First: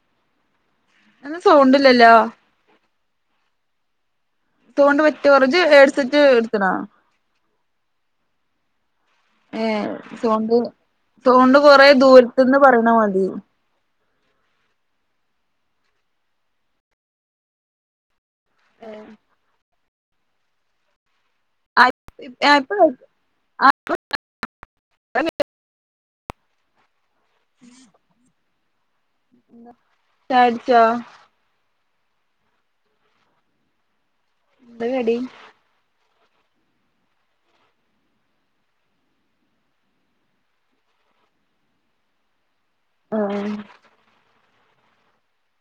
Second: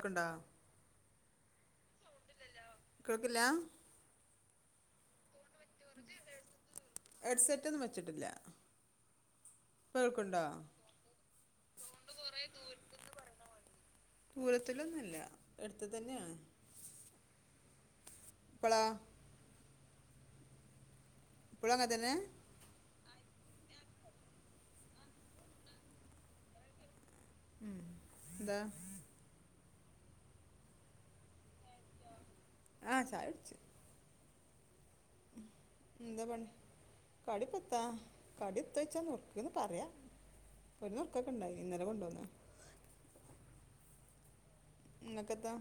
ക്ണ്ടാ. എന്തസൗണ്ട്ല്ലല്ലോ? കേൾക്കില്ലാ? തൊണ്ട് പറ്റോർ ജ് ഹേഡ്സെറ്റ് എട്ത്തണോ? ഹെഡ്സെറ്റൊന്നും വച്ചിട്ടില്ല ല്ലാഹ്. ഏ സോണ്ട് തോണ്ട് കുറെ ദൂരത്ത്ന്ന് പറിണമതി ദൂരത്തിലൊന്നല്ല എടുത്തന്നെയാണ്. പ്പളാഹ്. പളും അങ്ങൻതന്നെ? ഏഹ് പ്പ [inaudible] ഉംന്താഹ് ച്ചാ ചുട്ച്ചോ? ആഹ് ചായുട്ച്. എന്തകടി? എന്താ പണി കടിപ്പത്താ കടിത്തയ്ച്ചാ നുറുക്ന്ന് പറയാ. ഒരു നുർക്കൊക്കെണ്ടായിന് ഇന്നലെകൊണ്ടോന്ന. ആഹ് ആഹ്. ഇങ്ങക്കെത്താ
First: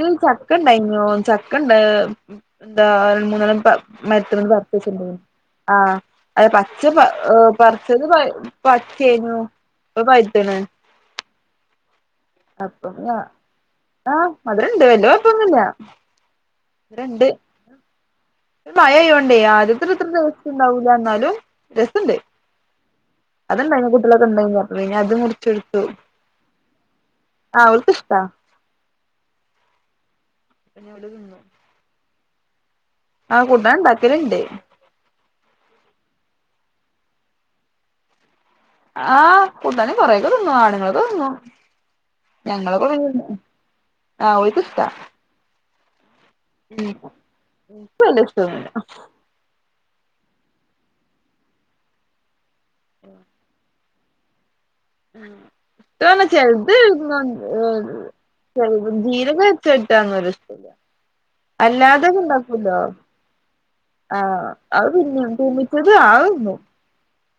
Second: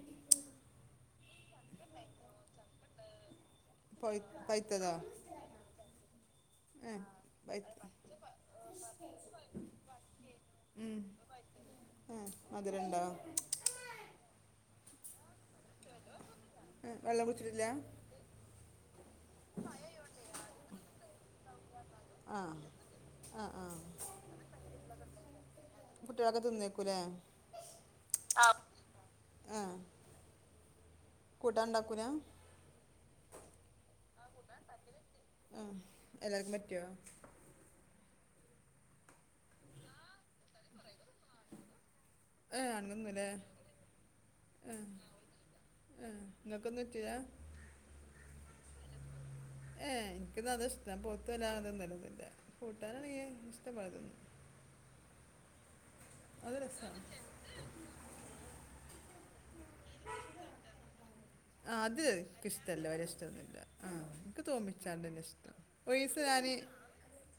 ഞങ്ങക്ക് ചക്കണ്ടാ യ്ഞ്ഞോചക്കണ്ട് എന്താ അൽ മൂന്നാലൊ പൈ മര്ത്ത്മെന്ന് പൈത്തതോ പർചെച്ച്ക്ക്ണ്. ആഹ് അഹ് പച്ച ഏ പൈത്ത പറച്ചത് പയ് പ ചെയ്ഞ്ഞു. പ്പംപയ്ത്ത്ണ്. ഉം ഏ മധുരം അപ്പം ഉണ്ടോ യാ ആഹ് മധുരംണ്ട് വെല്ല്യാ കൊയ്പ്പൊന്നുല്ല. ഏഹ് വെള്ളം കുടിച്ചിട്ല്ല? പം മയയോണ്ടേ ആദ്യത്തത്ര രസംണ്ടാവൂല്ല ന്നാലും രസണ്ട്. ആ ആ ആ അത്ണ്ടായിഞ് കുട്ട്യളൊക്കെണ്ടയിഞ് പിന്നെ അത് മുറിച്ചെടുത്തു. ക്കുലേഹ്. ആഹ് ഓൽക്കിഷ്ടാ. ആഹ് പിനെവിടെഇ കൂട്ടാൻ ഇണ്ടാക്കുല. ആ കൂടാണ്ടാക്കല് ണ്ട്. ആ എല്ലാർക്കുപറ്റോ. ആഹ കുണ്ടന്കൊറേക്കതിന്നും ആണുങ്ങളൊക്കെതിന്നു. ഏ ഞങ്ങള് കൊറെ ആണുങ്ങൊന്നുമില്ലേ തിന്ന്ആഹ ഓൽക്ക്ഷ്ടാ. ആഹ് ഇങ്ങ ഉംഹ് ൻക് വെല്യ ഷ്ടന്നുംല്ല ഏഹ് ഇൻക് ഇന്നാ അതാ ഇഷ്ടം. ഞാൻ പൊവുത്തത് വല്ലാതെ തിന്നലൊന്നുല്ല്യാ കൂട്ടാനാണെങ്കിൽ ഇഷ്ടപോലെ തിന്നും. [unintelligible] അത് ചെൽത് [unintelligible] രസമാണ് ഏഹ് ചെൽത് ജീരക വെച്ചട്ടാന്നാ ഒര് ഇഷ്ടല്ല ആ അത് അല്ലാതെ ഇത് എനിക്ക് ഇണ്ടാക്കുല്ലോ ഇഷ്ടമല്ല വരെ ഇഷ്ടമൊന്നുമില്ല ആ എനിക്ക് ആഹ് അഹ് തോന്നിച്ചാണ്ട് തന്നെ പിന്നിം ഇഷ്ടം തൂമ്പിച്ചത് ഒരു ആഹ് ദിവസം അത് ഞാൻ ന്നും.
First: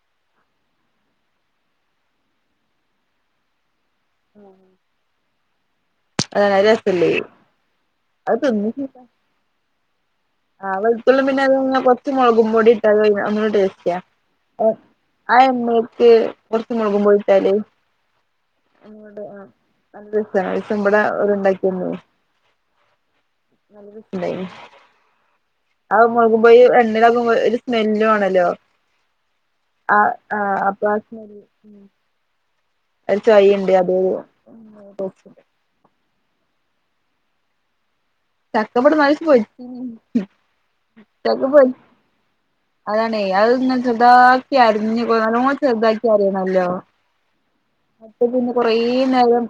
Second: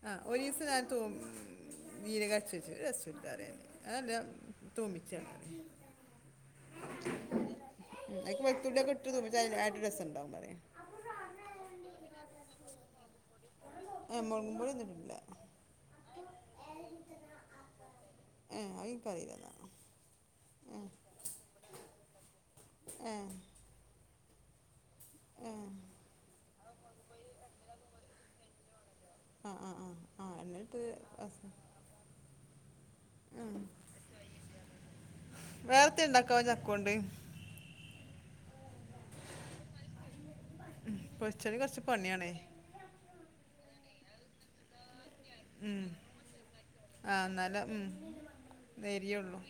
ആ ഒരു ദിവസംഞാൻ തുമ് മ് മ് ജീരകരച്ച്‌ ഒര് രസുല്യാപറഞ്ഞ [unintelligible] അതാണ് രസല്ല ത്അത് തിന്ന് ആ [unintelligible] വെളുത്തുള്ളപിന്നെ അ കൊച്ച് മുളകും പൊടി ഇട്ടാ ലും ഭയങ്കര ട്ടാസ്റ്റ്‌- ഏ മുളകും പൊടി ആഹ് ഒന്നും ഇട്ടിട്ടില്ല ആ എമ്മേ? കുറച്ച്ചമുളകും പൊടി ട്ടാല് ഏ അത് എനിക്കറിയില്ല എന്നാ അനല്ല രസായിരി തുമ്പടെഓ ര് ഉണ്ടാകി തന്നേനി ഏഹ് നല്ലരു പ് [unintelligible] ഏ ആഹ് മൊളകു ബജി എണ്ണയിലാകുമ്പോ ഒരു സ്മെല്ലും ആണല്ലോ ആ ആ ആ ആഹ് ആ ആഹ് എന്നിട്ട് അപ്പാ സ്മെല്ല്ഹും ഒരു ചോയിണ്ട് അത് -ഒരു വേറെത്തെണ്ടാകുവോ അകൗണ്ട്. ചക്കപടനാപൊ രിച്ചിന്നു പോയി ചക്കപൊരി ഇക് പണി യാണ്. അതാണേ. അത് ഇങ്ങനെ ചെറ്താക്കി അരിഞ്ഞു നല്ലോണം ഉം. ചെറുതാക്കി അരിയണല്ലോ ആ എന്നാലും ഉം അപ്പ പിന്നെ കൊറേ നേരിയുള്ളൂ നേരം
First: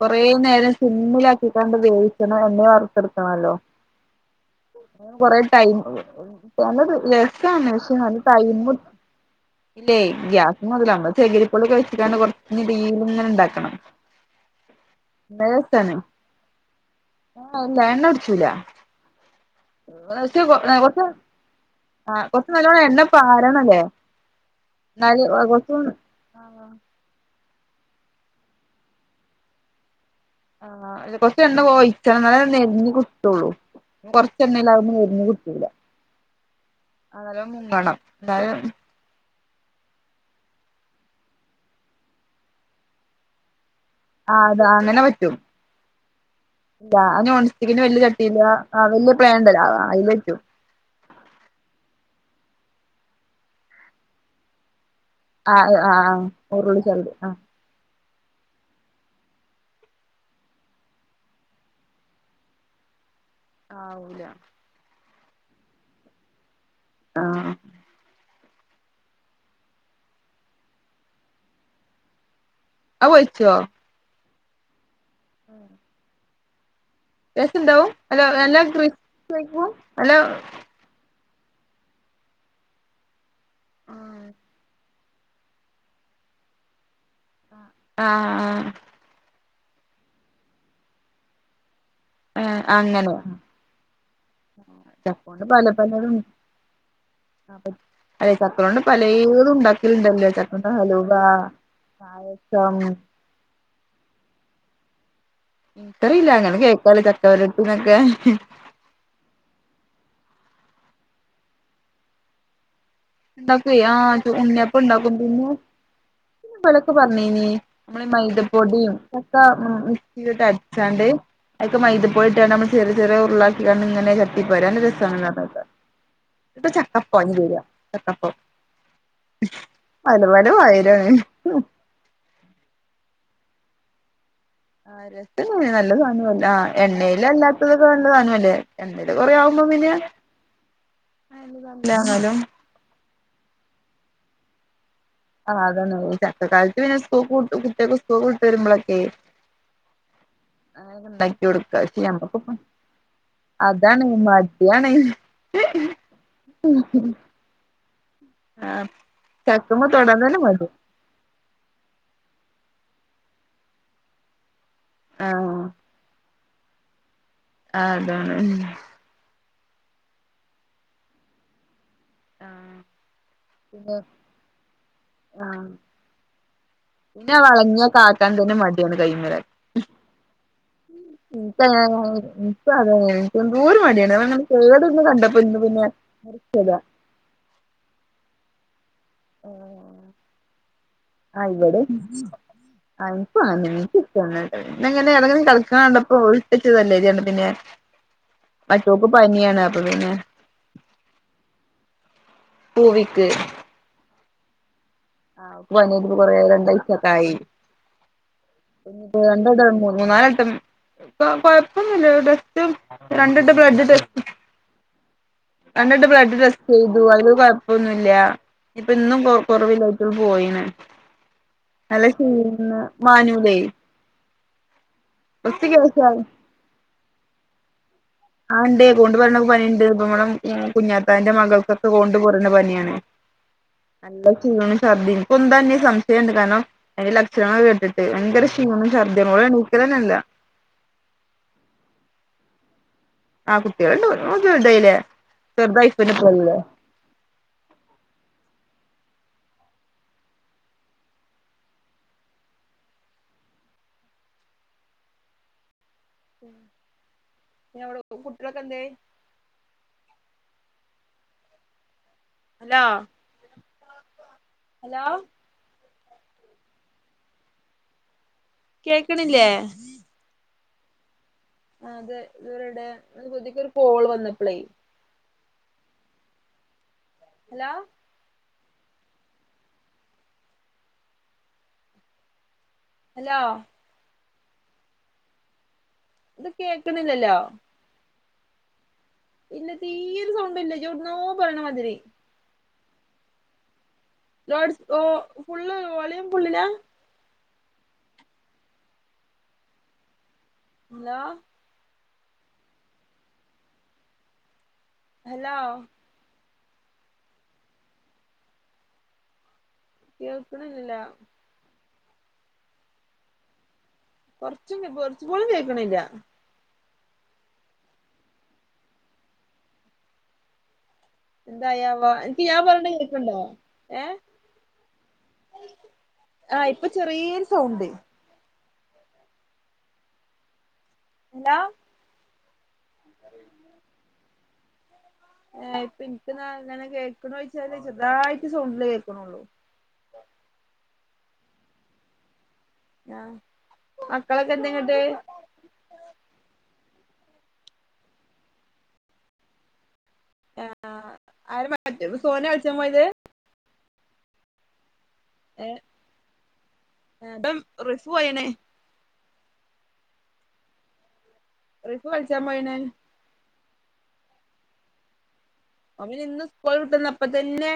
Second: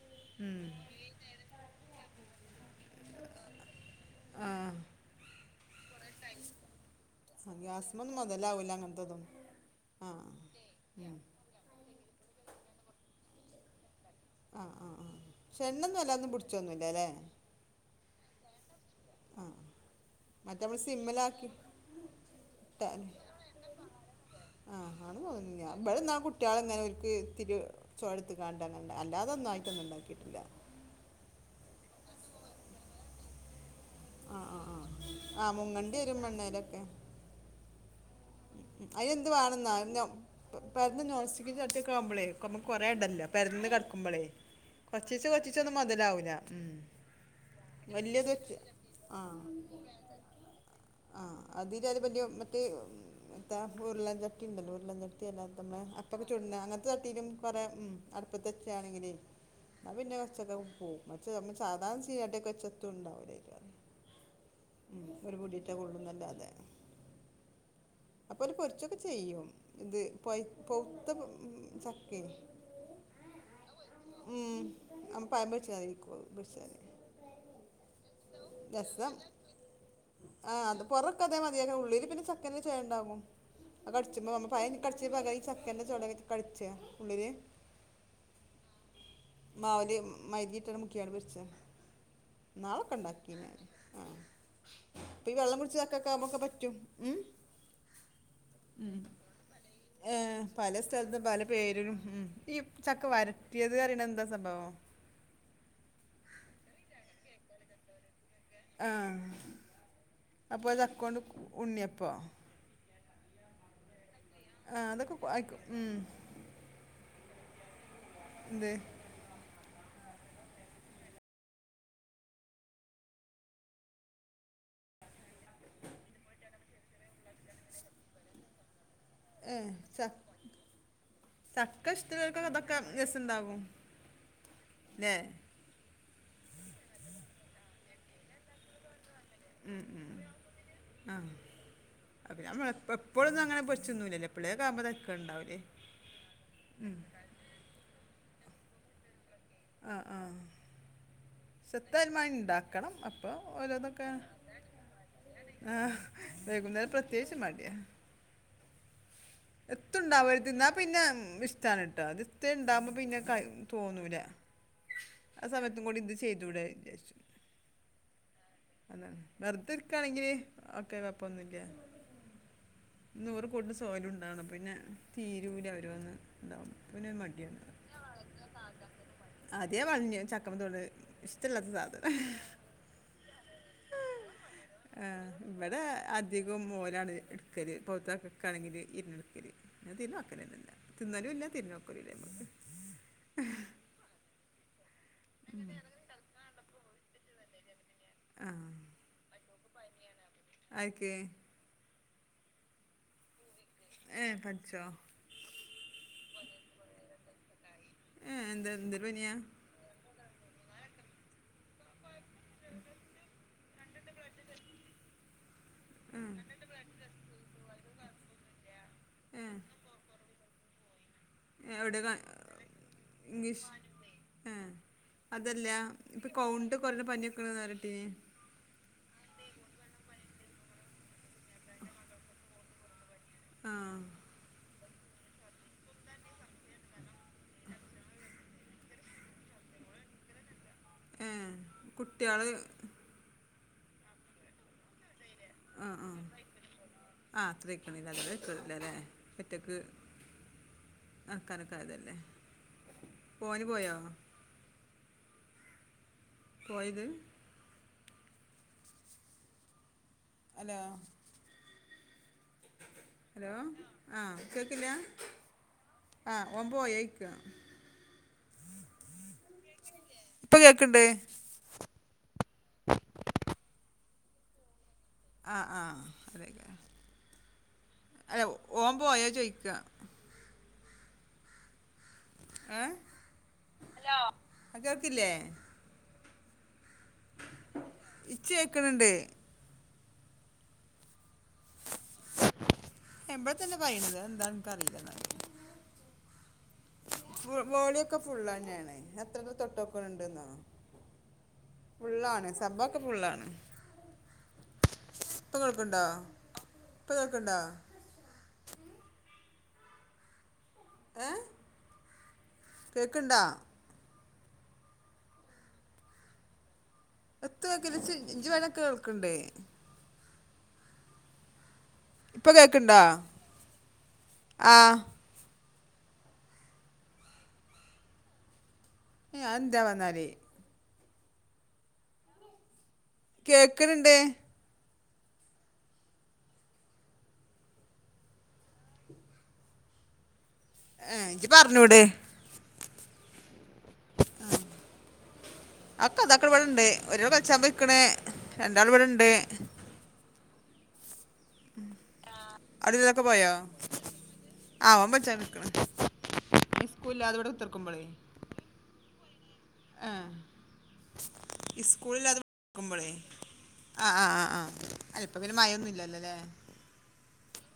കൊറേ ഉം നേരം സിമ്മിലാക്കി ഇതാണ്ട് വേവിക്കണല്ലോ എണ്ണേ വർത്ത്ട്‌ ക്കണല്ലോ ആ കൊറെ ടൈംപോന്നദ്‌ [unintelligible] ആ, റിപ്ലൈ ഗ്യാസ്മൊന്നും മുതലാവൂല അങ്ങനത്തതും ആ ഉം. ചോയ്ച്ചിട്ടാണം കുറച്ച്ടീം ഇങ്ങനെ ഇണ്ടാക്കണം. ആ ആ നല്ല ആക്ഷെയെണ്ണന്നുംവെള്ളതെന്നും പുടിച്ചൊന്നുല്ലലെ. [unintelligible] കുട്ച്ചൂല. ആഹ് നോക്യ കൊറച്ച ആ കൊറച്ച് നല്ലോണ്ണ എണ്ണ പാരണല്ലേ. ആഹ് ആള് എന്നാല് പോവലില്ല കൊറച്ച് ഇബടന്നാ കുട്ട്- കുട്ടോളെ ഇങ്ങനെ ഓല്ക്ക് തിരി ചോ യ എടുത്ത് കാണ്ട അങ്ങണ്ട് അല്ലാതെൊന്നും ആയിട്ടൊന്ന ഉണ്ടാക്കിയിട്ടില്ല. ആ കൊറച്ച് എണ്ണ ഒയ്ച്ചണംനാൽ നേരിഞ്ഞി കിട്ടുള്ളൂ. ആ ആ ആ കൊറച്ചെണ്ണല്ലതെന്നുംമുരിഞ് ആ കിട്ടൂല മുങ്ങണ്ടി വരും എണ്ണയിലൊക്കെ അങ്ങനെ മുങ്ങണംന്നാലെ. അയന് എന്ത് വാണെന്നോ പരന്ന നോൻ സ്റ്റിക്കിന്റെചട്ടിയൊക്കെ ആവുമ്പളെ നമക് കൊറേണ്ടല്ലോ. പെരന്ന് കടുമ്പളേ ആഹ് അതാ അങ്ങനെ കൊർ ചീച്ചേ പറ്റും കൊർചിച്ചോ ഒന്നും മൊതലാവൂല. [unintelligible] അത് നോൺസ്റ്റിക്കിന്റെ വല്യ ചട്ടില്യ വെച്ച് ആഹ് വല്യ പ്ലേ ഇണ്ടല്ലോ അയില് വെക്കും. ആഹ് അതിന് അതിപല്യ മറ്റേ തേഫൂർ ഉരുളാഞ്ചട്ടി ഉണ്ടല്ലോ ഉരുളാചട്ടി ആഹ് കിലോതമ്മ ആഹ് അപ്പൊക്കെ ചുടുന്ന ഉരുളി ചള്ളി അങ്ങനത്തെചട്ടിയിലും ആഹ് കുറെ ഉം അടുപ്പത്തെ വെച്ചിട്കാണെങ്കില് അത് പിന്നെ ഉച്ചക്കക് പോവും. [unintelligible] ആവൂല. ഉം. ഒരു പുടിറ്റെ കൊള്ളുംന്നല്ലാതെ ആഹ് അപ്പോ ഒരു പൊരിച്ചൊക്കെ ചെയ്യും. ഇത് പൊയ് പൊവുത്ത മ് മ്ചക്ക അ വൽ ച്ചോ ഉം [unintelligible] ടേയ്സ്റ്റ് ഇണ്ടാവും [unintelligible] പുറക്ക അതേ മതിയല്ലോ ഉള്ളിൽ പിന്നെചക്കന് ചൊയ്യണ്ടാവും അത് ക ആഹ് ടിച്ചുമ്പോ പയനി ഈ ചക്കൻ്റെ ചുളകയി ച്ച കഴ് ച്ച ഉള്ളില്. ആഹ് ആഹ് മാവില് മൈദ ഇട്ടട് മുക്കി അങ്ങട് പിടിച്ചേ ആഹ് അങ്ങനെ. ക്കീനറ്യെ. ആഹ്. അപ്പൊ ഈ ചക്കോണ്ട് വെള്ളം പല കുടിച്ച പലതും ചക്കക്കാവുമ്പൊക്കെ പറ്റും. ഉം അല്ലെ ചക്കോണ്ട് ഉം. പലേതും ഉണ്ടാക്കലുണ്ടല്ലോ ഏഹ് ചക്കോണ്ട് പല ഹലുവ സ്ഥലത്ത്ന്ന് പല പേരിലും ഉം ഈ പായസം ചക്ക വര ട്ടിയത് പറിണത് എന്താ സംഭവം? ഇൻക്കറീല്ല. ങ്ങനെ കേക്കാലേ ചക്കവരട്ടീന്നൊക്കെ. ആഹ് അത് പോലെ ചക്കോണ്ട് ഉണ്ണിയപ്പോ? ഉണ്ടാക്ക്വേ ആഹ് ആ ഉണ്ണിയപ്പംഉണ്ടാക്കും. അതൊക്കെ കു- പിന്നെ ആയിക്കോ- ഉം. പിന്നെ ബലൊക്കെ പറഞ്ഞിനി നമ്മടെ എന്ത് മൈതപ്പൊടിം ചക്ക മിക്സീല്ട്ട് അടിച്ചാണ്ട് അയ്ക്ക് മൈദ പൊടിയിട്ട് നമ്മൾ ചെറിയ ചെറിയ ഉരുളാക്കികാണ്ട് ഇങ്ങനെ ചട്ടിപാര നല്ലരസാണ് കാണാൻ. ഏ ചക്ക [unintelligible] ചക്ക ഇഷ്ടള്ളോർക്കൊക് ഇതൊക്കെ രസണ്ടാവും. ആഹ് [unintelligible] നല്ല സാധനവും അല്ലേ ആഹ് എണ്ണയില അല്ലാത്തകൊണ്ട്നല്ലല്ലേ. എണ്ണയില് കൊറെയാവുമ്പം പിന്നെ [unintelligible] പ്പളുന്നങ്ങനെ പൊര്ച്ചുന്നൂലല്ലോ എപ്പളെയ് കാ ആഹ് അതന്നെ [unintelligible] ചക്കക്കാലത്ത് പിന്നെ സ്കൂൾ കൂ കുട്ട്യേക്ക്‌ സ്കൂൾ കൂട്ട് വരുമ്പളൊക്കെ ആഹ് ആഹ് അങ്ങനൊക്കെ ഇണ്ടാക്കി കൊടുക്ക പക്ഷെ സെത്തൽമാ ഞമ്മക്കിപ്പം ഉണ്ടാക്കണം അപ്പോ ഓരോ അതാണ് നൊക്കെ മടിയാണ് ആഹ് വൈകുന്നേരം പ്രത്യേകിച്ച് മടിയാ. ആഹ് ചക്കമ്മെ തൊടാൻ തന്നെ എത്തുണ്ടാവര്ത് മടി ഇന്നാ പിന്നെ ഉം ഇഷ് ട്ടാണ് ട്ടോ അത് തേയ് ഉണ്ടാവുമ്പോ പിന്നെ കയ് തോന്നൂല. ആ ആഹ് സമയത്തും കൂടി ഇ ചെയ്തൂടേ വിചാര്ച്ചും ആഹ് അതാണ് അതാണ് വെർതെ ഇരിക്കയാണെങ്കിൽ ഓക്കെ കൊഴപ്പൊന്നുല്ല. ആഹ് നൂറ് കൂട്ട് പിന്നെ സോലുൻ ആണ് പിന്നെ തീരൂല ആഹ് ഓരോന്ന് ഇണ്ടാവും. അപ്പ പിന്നെ മടിയാണ്. [unintelligible] അതേ പറഞ്ഞു ചക്കമ്പ തോള് ആ, ഇവിടെ [unintelligible] അധികം മോനാണ് എടുക്കല് പൗത്തക്കൊക്കെ ആണെങ്കിൽ ഇരുന്ന [unintelligible] തിന്നലും ഇല്ല. തിരിഞ്ഞു നോക്കം ഇല്ല. അപ്പ നിനക്ക് [unintelligible] പിന്നെ ആ മറ്റോക്ക് പനിയാണ് അപ്പൊ പിന്നെ ആരിക്ക്? പൂവിക്ക് ഏഹ് പനിച്ചോ? ആഹ് ഓക്ക് പനിയായിട്ട് ഇപ്പോ കൊറേ രണ്ടാഴ്ച്ചയൊക്കെയായി. ഏ എന്താ എന്തൊരു പനിയാ [unintelligible] മൂന്ന് നാലേസം കൊഴപ്പൊന്നുല്ല ടെസ്റ്റിൽ രണ്ട വട്ടം ബ്ലഡ് ടെസ്റ്റ് രണ്ട് വട്ടം ബ്ലഡ് ടെസ്റ്റ് ചെയ്തു അയില് കൊയൊപ്പൊന്നുല്ല്യ ഇനി ഇപ്പൊ ഇന്നും കൊർ ഏ കൊറാവില്ല ഏ, എവിടെ കാ- [unintelligible] പോയീണ് [unintelligible] ഉം അതല്ല.. കേസായി ഇപ്പൊ കൗണ്ട് കൊറഞ്ഞ പനി ഒക്കെണ് പറഞ്ഞിട്ട് ആ ഇണ്ട് കൊണ്ട് [inaudible] വന്നപ്പം പനിയുണ്ട് ഇപ്പമ [inaudible] [inaudible] കുഞ്ഞാത്താന്റെ മകൾക്കൊക്കെ കൗണ്ട് കുറഞ്ഞപനിയാണ്.. ആ നല്ല തിന്നണം [inaudible] സംശയമുണ്ട് കാരണം അതിന്റെ ലക്ഷണങ്ങള് കേട്ടിട്ട് ഭയങ്കര -ക്ഷ പിന്നെ ശർദ്ദി മോളെണിക്കണില്ല. ഏ... കുട്ട്യാള് ആ കുട്ടികളുണ്ട് [inaudible] ലെ അ ആ.. [inaudible] ഒറ്റക്ക് അനക്കനക്കായതല്ലേ പോന് പോയോ? [inaudible] പോയത്? ഞ്ഞ് അവളൊക്കും കുട്ടളൊക്കെ എന്തെയ്? അലോ.. ഹലോ.. ഹലോ ആ കേക്കില്ലാ? ഹലോ ആ ഓൻ പോയോയ്ക്ക [unintelligible] കേക്ക്ണില്ലേ? കേക്ക്ണ്ല്ലേ.. ഇപ്പ കേക്ക്ണ്ട് ആ അതെ ഇത്വരെവിടെ ഇതീക്കൊരു കോൾ വന്നപ്പളെയ് ആ ആ അതയ് [inaudible] ഹലോ അലോ ഓൻ പോയോ ചോയ്ക്ക എഹ്? ഹലോ ഹലോ ആ കേൾക്കത്തില്ലേ? ഇത് കേക്കിണില്ലല്ലോ. ഇച്ച് ഏക്ക്ന്ണ്ട് ഇല്ല. തീരെ സൗണ്ടില്ല ഇജ്ജ് എവിട്ന്നോ പറയണമാതിരി [inaudible] ലോഡ്സ് ഓ എന്നാല്. ഫുള്ള് വോളിയം ഫുള്ളിലാ ഫു വോളിയൊക്കെ ഫുള്ളെന്നാണ് എത്രക്ക് തോട്ടൊക്കണ് ണ്ട്ന്നോ ഹലോ ഫുള്ളാണ് സംഭോക്കെ ഫുള്ളാണ് ഇപ്പൊ ഹലോ കേൾക്ക്ണ്ടോ? ഇപ്പൊ കേൾക്ക്ണ്ടോ? കേൾക്ക്ണില്ലല്ലോ ഏഹ്.. കേക്ക്ണ്ടോ? കൊറച്ചും കൊറച്ചുകൂടെ കേക്ക്ണില്ല എത്ത് [inaudible] എന്തായാവോ അനക്ക് ഇപ്പൊ ഞാൻ പറയണത് കേൾക്കണ്ടോ കേൾക്ക്ണ്ടോ ഏ ആ ആ ഇപ്പൊ ചെറിയൊരു സൗണ്ട് എഹ് അയെന്തെവൊന്നാല് ഹലോ.. കേക്ക്ണ് ണ്ട് എ ഇപ്പ ഇന്ക്ക്ന്നാൽ എങ്ങനെ കേൾക്ക്ണോയിച്ചാല് ചെറ്തായിട്ട് സൗണ്ടില് കേൾക്കുണുള്ളൂ എഹ് ഇജ് പറഞ്ഞൂട് ആഹ. മക്കളൊക്കെ എന്തെങ്ങട്ട് അക്ക അതാക്ക്ണ് ഇവിട്ണ്ട് ഒരാൾ കൾച്ചാപെയ്ക്ക്ണ് രണ്ടാൾ ഇവിടണ്ട് ഏ.. മ് ആ പോയത് അലവിയാക്ക പോയോ? ആ ഓൻ ഏ [inaudible] സ്കൂൽ ഇല്ലാതെ ഇവടെ ഇപ്പം കുത്തിർക്കുമ്പോഴേ റിഫു പോയണേ ആഹ് ഇസ് റിഫു ഇസ്കൂളില്ലാതെ കളിച്ചാൻ പോയണേ നിക്കുമ്പളേ ആഹ് ആഹ് ആഹ് ആഹ് അല്ല ഇപ്പ പിന്നെ മയൊന്നും ഓൻ പിന്നെ ഇല്ലല്ലോലെ ഇന്ന് സ്കൂൾ വിട്ട്ന്നപ്പത്തന്നെ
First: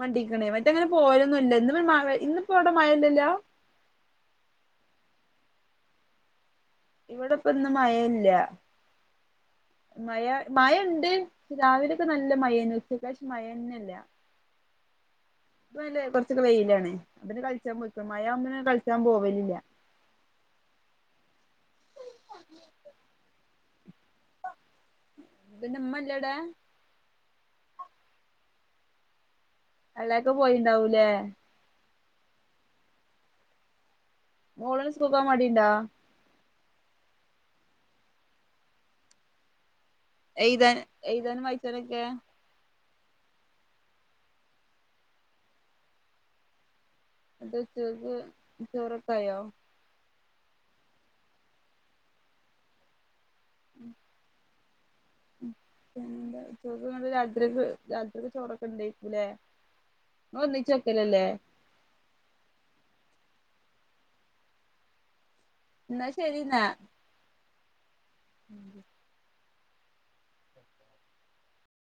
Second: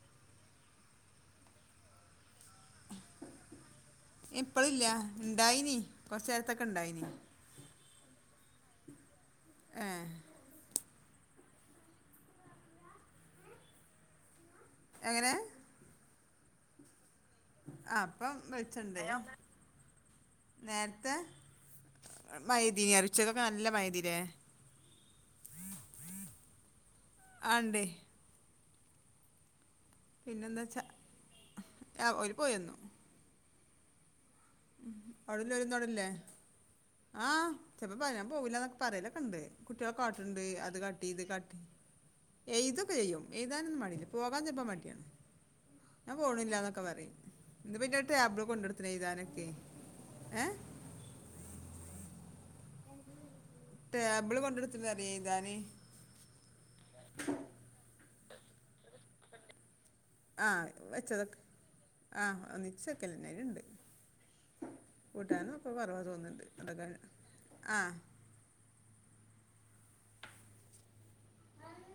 മണ്ടിക്ക്ണ് മറ്റങ്ങനെ പോവാലോന്നൂല്ല ഇന്ന് വര് മ വെ ഇന്ന് ഇപ്പൊ അവടെ മയ ഇല്ലല്ലോ ഇപ്പളില്ല ഇണ്ടായിനി കൊറച്ചേരത്തൊക്കെ ഇണ്ടായിനി ഇപ്പൊന്നും മയ ഇല്ല ഏ മയ മഴണ്ട് രാവിലൊക്കെ നല്ല മഴേന്നു ഉച്ചക്കേഷം മഴന്നെല്ല എങ്ങനെ ഇപ്പല്ലേ കുറച്ചൊക്കെ വെയിലാണ് അപ്പൊന്നെ കൾച്ചാൻ ആ പോയ്‌ക്ക്ണ് അപ്പം മഴാവുമ്പോന്നെ കൾച്ചാൻ വിളിച്ചിട്ടുണ്ട് പോവലില്ല നേരത്തെ [unintelligible] നല്ല മഴയ്തിലേ ഇത് ന്റെമ്മ ല്ലടേ ആഎന്തെ? എളേക്ക പോയിണ്ടാവൂലേ പിന്നെന്താച്ചാആ ഓല് പോയിര്ന്നു. മോളിന് ഉം സ്കൂൾക്കോവാൻ മടിണ്ടാ അവ്ടെല്ലോലൊന്നും അവ്ടെല്ലേ ആ ചെപ്പ പറയാൻ പോവൂല ന്നൊക്കെ പറയലൊക്കെണ്ട്. കുട്ട്യാള് കാട്ടുണ്ട് എഴുതാൻ അത് കാട്ടി ഇത് എഴുതാനും കാട്ടി വായിച്ചാനൊക്കെ എഴുതൊക്കെ ചെയ്യും എഴുതാനൊന്നും മടിയില്ല പോകാൻ ചെൽപ്പൊ മടിയാണ് ഞാൻ പോണില്ലന്നൊക്കെ പറിം. അത് ച്ചേക്ക് ചോറൊക്കായോ? ഏഹ് ടേബിള് കൊണ്ടടുത്തുടാനൊ എയ്താന്. പിന്നെന്താ ചോറ് ണ്ട് രാത്രിക്ക് രാത്രിക്ക് ചോറൊക്കെ ണ്ടേര്ക്കുലേ? ആ വെച്ചതൊക്കെ ആ ഒന്നിച്ചക്കലന്നെ അയ്ല്ണ്ട് കൂട്ടാനൊ പ്പൊ കൊറവാ എന്നാ ശരി തോന്നുണ്ട് ന്നാ [unintelligible] ആ [inaudible]